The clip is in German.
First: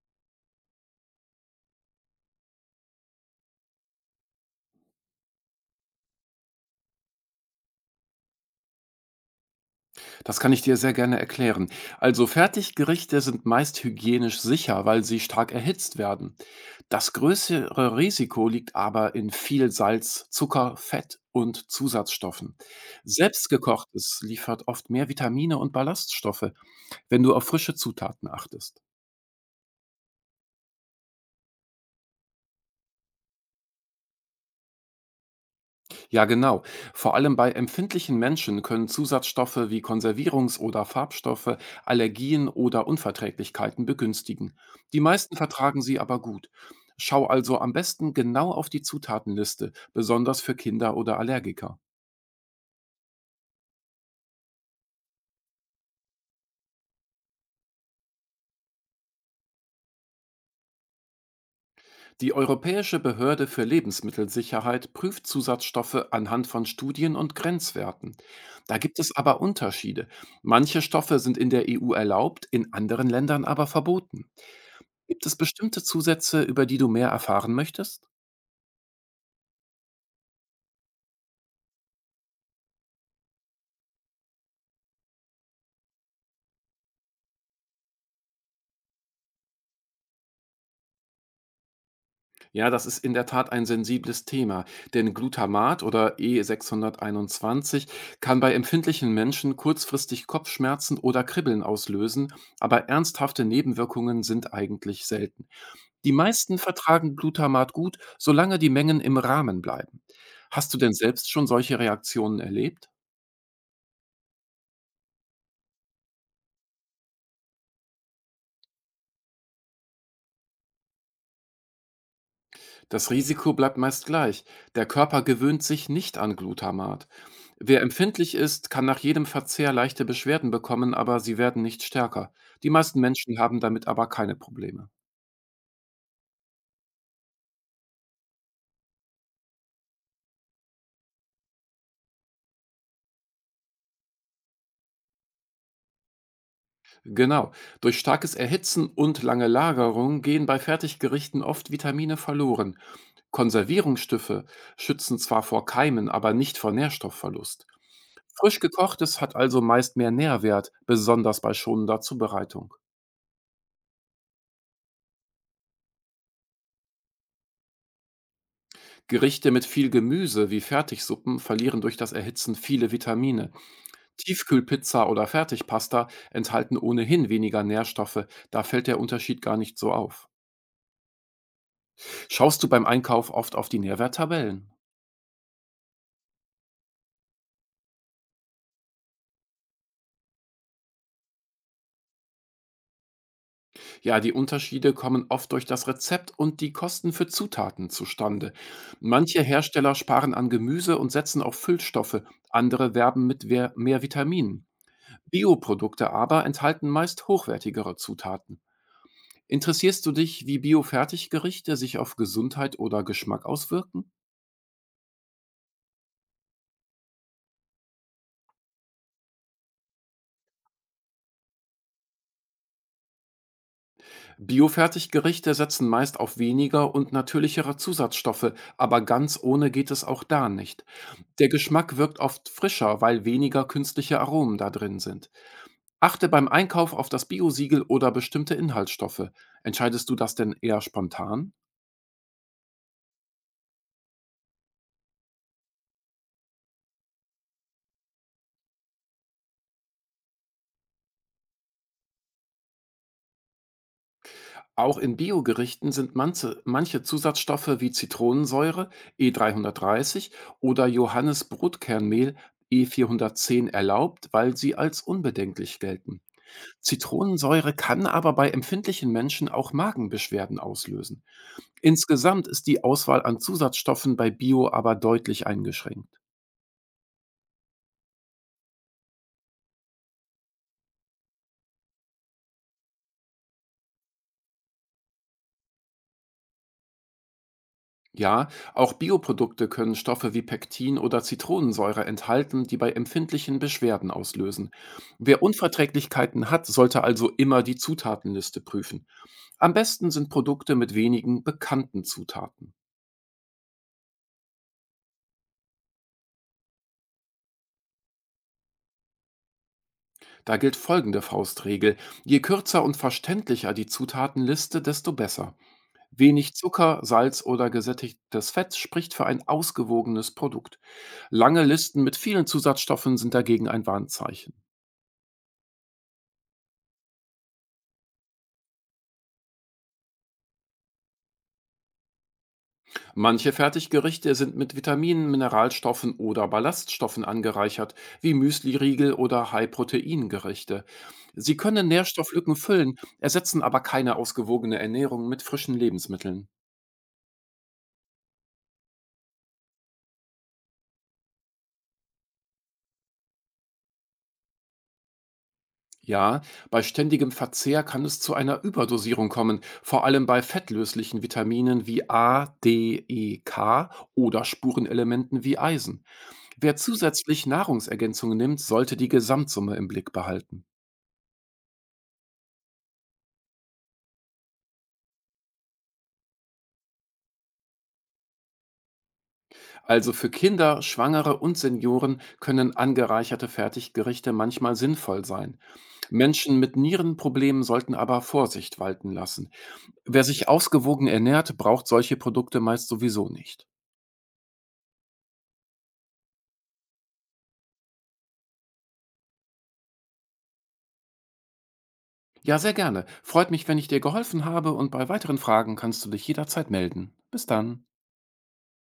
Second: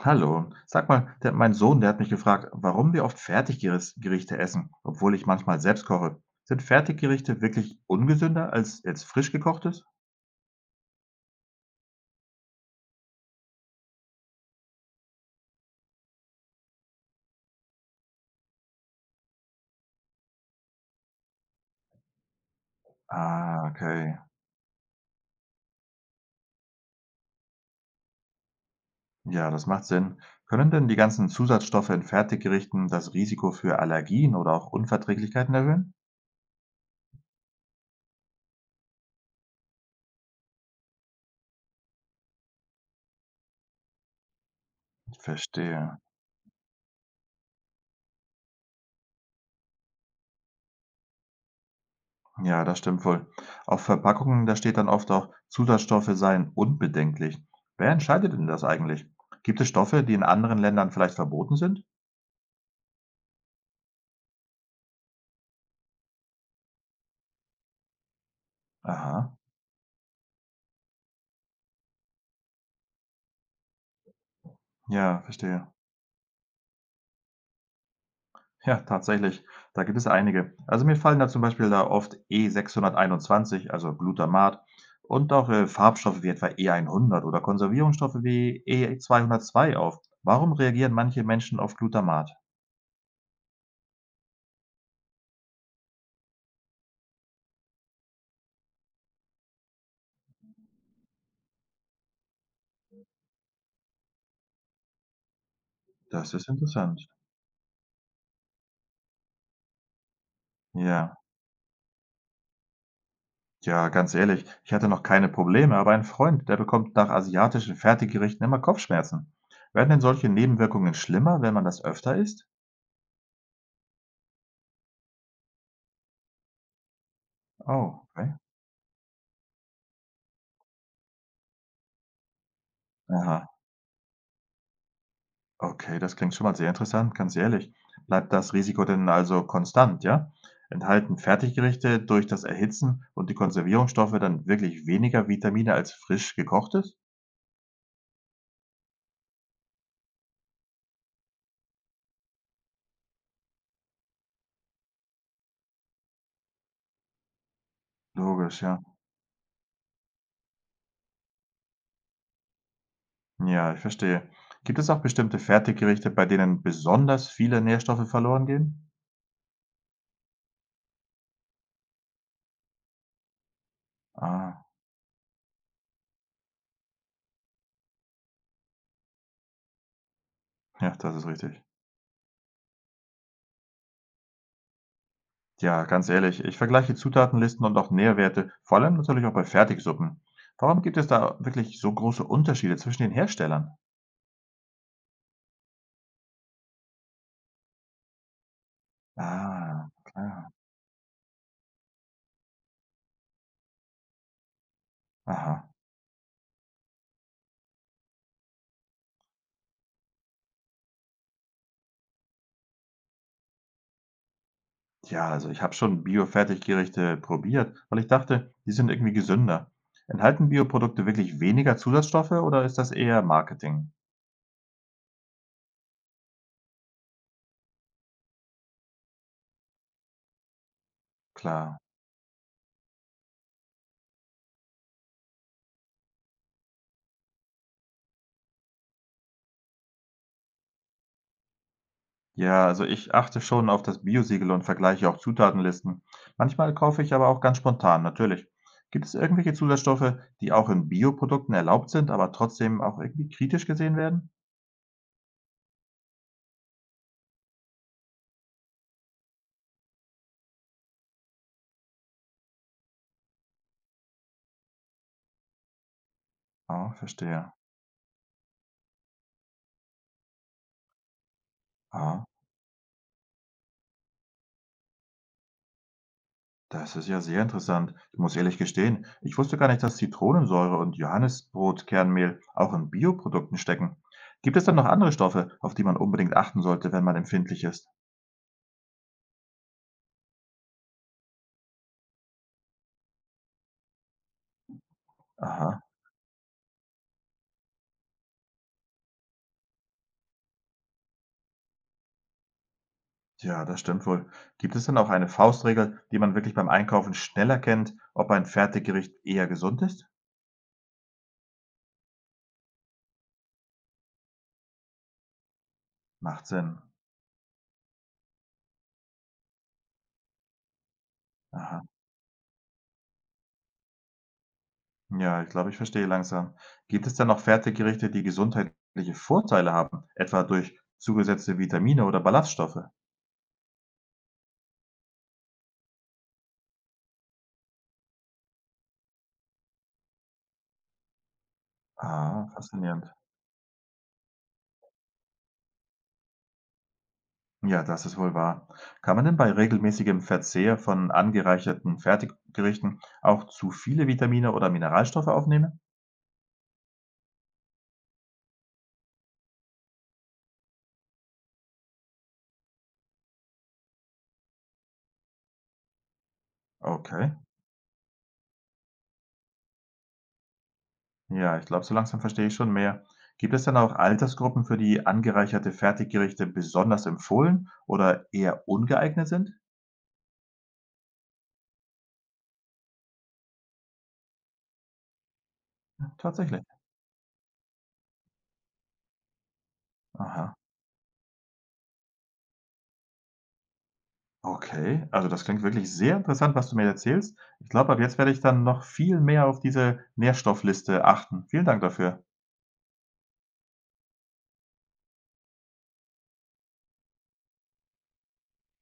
Hallo, sag mal, der, mein Sohn, der hat mich gefragt, warum wir oft Fertiggerichte essen, obwohl ich manchmal selbst koche. Sind Fertiggerichte wirklich ungesünder als jetzt frisch gekochtes? Das kann ich dir sehr gerne erklären. Also Fertiggerichte sind meist hygienisch sicher, weil sie stark erhitzt werden. Das größere Risiko liegt aber in viel Salz, Zucker, Fett und Zusatzstoffen. Ah, okay. Selbstgekochtes liefert oft mehr Vitamine und Ballaststoffe, wenn du auf frische Zutaten achtest. Ja, das macht Sinn. Können denn die ganzen Zusatzstoffe in Fertiggerichten das Risiko für Allergien oder auch Unverträglichkeiten erhöhen? Ja, genau. Vor allem bei empfindlichen Menschen können Zusatzstoffe wie Konservierungs- oder Farbstoffe Allergien oder Unverträglichkeiten begünstigen. Die meisten vertragen Verstehe. sie aber gut. Schau also am besten genau auf die Zutatenliste, besonders für Kinder oder Allergiker. Ja, das stimmt wohl. Auf Verpackungen, da steht dann oft auch, Zusatzstoffe seien unbedenklich. Wer entscheidet denn das eigentlich? Gibt es Stoffe, die in anderen Ländern vielleicht verboten sind? Die Europäische Behörde für Lebensmittelsicherheit prüft Zusatzstoffe anhand von Studien und Grenzwerten. Da gibt es Aha. aber Unterschiede. Manche Stoffe sind in der EU erlaubt, in anderen Ländern aber verboten. Ja, Gibt es verstehe. bestimmte Zusätze, über die du mehr erfahren möchtest? Ja, tatsächlich. Da gibt es einige. Also mir fallen da zum Beispiel da oft E621, also Glutamat, und auch Farbstoffe wie etwa E100 oder Konservierungsstoffe wie E202 auf. Warum reagieren manche Menschen auf Glutamat? Ja, das ist in der Tat ein sensibles Thema, denn Glutamat oder E621 kann bei empfindlichen Menschen kurzfristig Kopfschmerzen oder Kribbeln auslösen, aber ernsthafte Nebenwirkungen sind eigentlich selten. Die Das ist meisten interessant. vertragen Glutamat gut, solange die Mengen im Rahmen bleiben. Hast du denn Ja, selbst schon solche Reaktionen erlebt? ja, ganz ehrlich, ich hatte noch keine Probleme, aber ein Freund, der bekommt nach asiatischen Fertiggerichten immer Kopfschmerzen. Werden denn solche Nebenwirkungen schlimmer, wenn man das öfter isst? Das Risiko bleibt meist gleich. Der Körper gewöhnt sich nicht an Glutamat. Wer Oh, okay. empfindlich ist, kann nach jedem Verzehr leichte Beschwerden bekommen, aber sie werden nicht stärker. Die meisten Menschen Aha. haben damit aber keine Probleme. Okay, das klingt schon mal sehr interessant, ganz ehrlich. Bleibt das Risiko denn also konstant, ja? Enthalten Fertiggerichte durch das Erhitzen und die Konservierungsstoffe dann wirklich weniger Vitamine als frisch gekochtes? Genau, durch starkes Erhitzen und lange Lagerung gehen bei Fertiggerichten oft Vitamine verloren. Konservierungsstoffe schützen zwar vor Keimen, aber nicht vor Nährstoffverlust. Frisch Logisch, ja. gekochtes hat also meist mehr Nährwert, besonders bei schonender Zubereitung. Ja, ich verstehe. Gibt es auch bestimmte Fertiggerichte, bei denen besonders viele Nährstoffe verloren gehen? Gerichte mit viel Gemüse wie Fertigsuppen verlieren durch das Erhitzen viele Vitamine. Ah, Tiefkühlpizza oder Fertigpasta enthalten ohnehin weniger Nährstoffe, da fällt der Unterschied gar nicht so auf. ja, das ist richtig. Schaust du beim Einkauf oft auf die Nährwerttabellen? Ja, ganz ehrlich, ich vergleiche Zutatenlisten und auch Nährwerte, vor allem natürlich auch bei Fertigsuppen. Warum gibt es da wirklich so große Unterschiede zwischen den Herstellern? Ja, die Unterschiede kommen oft durch das Rezept und die Kosten für Zutaten zustande. Manche Ah, Hersteller sparen an klar. Gemüse und setzen auf Füllstoffe, andere werben mit mehr Vitaminen. Aha. Bioprodukte aber enthalten meist hochwertigere Zutaten. Interessierst du dich, wie Biofertiggerichte sich auf Gesundheit oder Geschmack auswirken? Ja, also ich habe schon Bio-Fertiggerichte probiert, weil ich dachte, die sind irgendwie gesünder. Enthalten Bioprodukte wirklich weniger Zusatzstoffe oder ist das eher Marketing? Biofertiggerichte setzen meist auf weniger und natürlichere Zusatzstoffe, aber ganz ohne geht es auch da nicht. Der Klar. Geschmack wirkt oft frischer, weil weniger künstliche Aromen da drin sind. Achte beim Einkauf auf das Biosiegel oder bestimmte Inhaltsstoffe. Entscheidest du das denn eher spontan? Ja, also ich achte schon auf das Biosiegel und vergleiche auch Zutatenlisten. Manchmal kaufe ich aber auch ganz spontan, natürlich. Gibt es irgendwelche Zusatzstoffe, die auch in Bioprodukten erlaubt sind, aber trotzdem auch irgendwie kritisch gesehen werden? Auch in Biogerichten sind manche Zusatzstoffe wie Zitronensäure E330 oder Johannisbrotkernmehl E410 erlaubt, weil sie als unbedenklich gelten. Ah, verstehe. Zitronensäure kann aber bei empfindlichen Menschen auch Magenbeschwerden auslösen. Ah. Insgesamt ist die Auswahl an Zusatzstoffen bei Bio aber deutlich eingeschränkt. Das ist ja sehr interessant. Ich muss ehrlich gestehen, ich wusste gar nicht, dass Zitronensäure und Johannisbrotkernmehl auch in Bioprodukten stecken. Gibt es dann noch andere Stoffe, auf die man unbedingt achten sollte, wenn man empfindlich ist? Ja, auch Bioprodukte können Stoffe wie Pektin oder Zitronensäure enthalten, die bei empfindlichen Beschwerden auslösen. Wer Aha, Unverträglichkeiten hat, sollte also immer die Zutatenliste prüfen. Am besten sind Produkte mit wenigen bekannten Zutaten. ja, das stimmt wohl. Gibt es dann auch eine Faustregel, die man wirklich beim Einkaufen schneller kennt, ob ein Fertiggericht eher gesund ist? Da gilt folgende Faustregel. Je kürzer und verständlicher die Zutatenliste, desto besser. Macht Wenig Sinn. Zucker, Salz oder gesättigtes Fett spricht für ein ausgewogenes Produkt. Lange Aha. Listen mit vielen Zusatzstoffen sind dagegen ein Warnzeichen. Ja, ich glaube, ich verstehe langsam. Gibt es denn noch Fertiggerichte, die gesundheitliche Vorteile haben, etwa durch zugesetzte Vitamine oder Ballaststoffe? Manche Fertiggerichte sind mit Vitaminen, Mineralstoffen oder Ballaststoffen angereichert, wie Müsliriegel oder High-Protein-Gerichte. Sie können Ah, Nährstofflücken füllen, faszinierend. ersetzen aber keine ausgewogene Ernährung mit frischen Lebensmitteln. Ja, das ist wohl wahr. Kann man denn bei regelmäßigem Verzehr von angereicherten Fertiggerichten auch zu viele Vitamine oder Mineralstoffe aufnehmen? Ja, bei ständigem Verzehr kann es zu einer Überdosierung kommen, vor allem bei fettlöslichen Vitaminen wie A, D, E, K oder Spurenelementen wie Eisen. Wer Okay. zusätzlich Nahrungsergänzungen nimmt, sollte die Gesamtsumme im Blick behalten. Ja, ich glaube, so langsam verstehe ich schon mehr. Gibt es denn auch Altersgruppen, für die angereicherte Fertiggerichte besonders empfohlen oder eher ungeeignet sind? Also für Kinder, Schwangere und Senioren können angereicherte Fertiggerichte manchmal sinnvoll sein. Menschen Tatsächlich. mit Nierenproblemen sollten aber Vorsicht walten lassen. Wer sich Aha. ausgewogen ernährt, braucht solche Produkte meist sowieso nicht. Okay, also das klingt wirklich sehr interessant, was du mir erzählst. Ich glaube, ab jetzt werde ich dann noch viel mehr auf diese Nährstoffliste achten. Vielen Dank dafür. Ja, sehr gerne. Freut mich, wenn ich dir geholfen habe und bei weiteren Fragen kannst du dich jederzeit melden. Bis dann.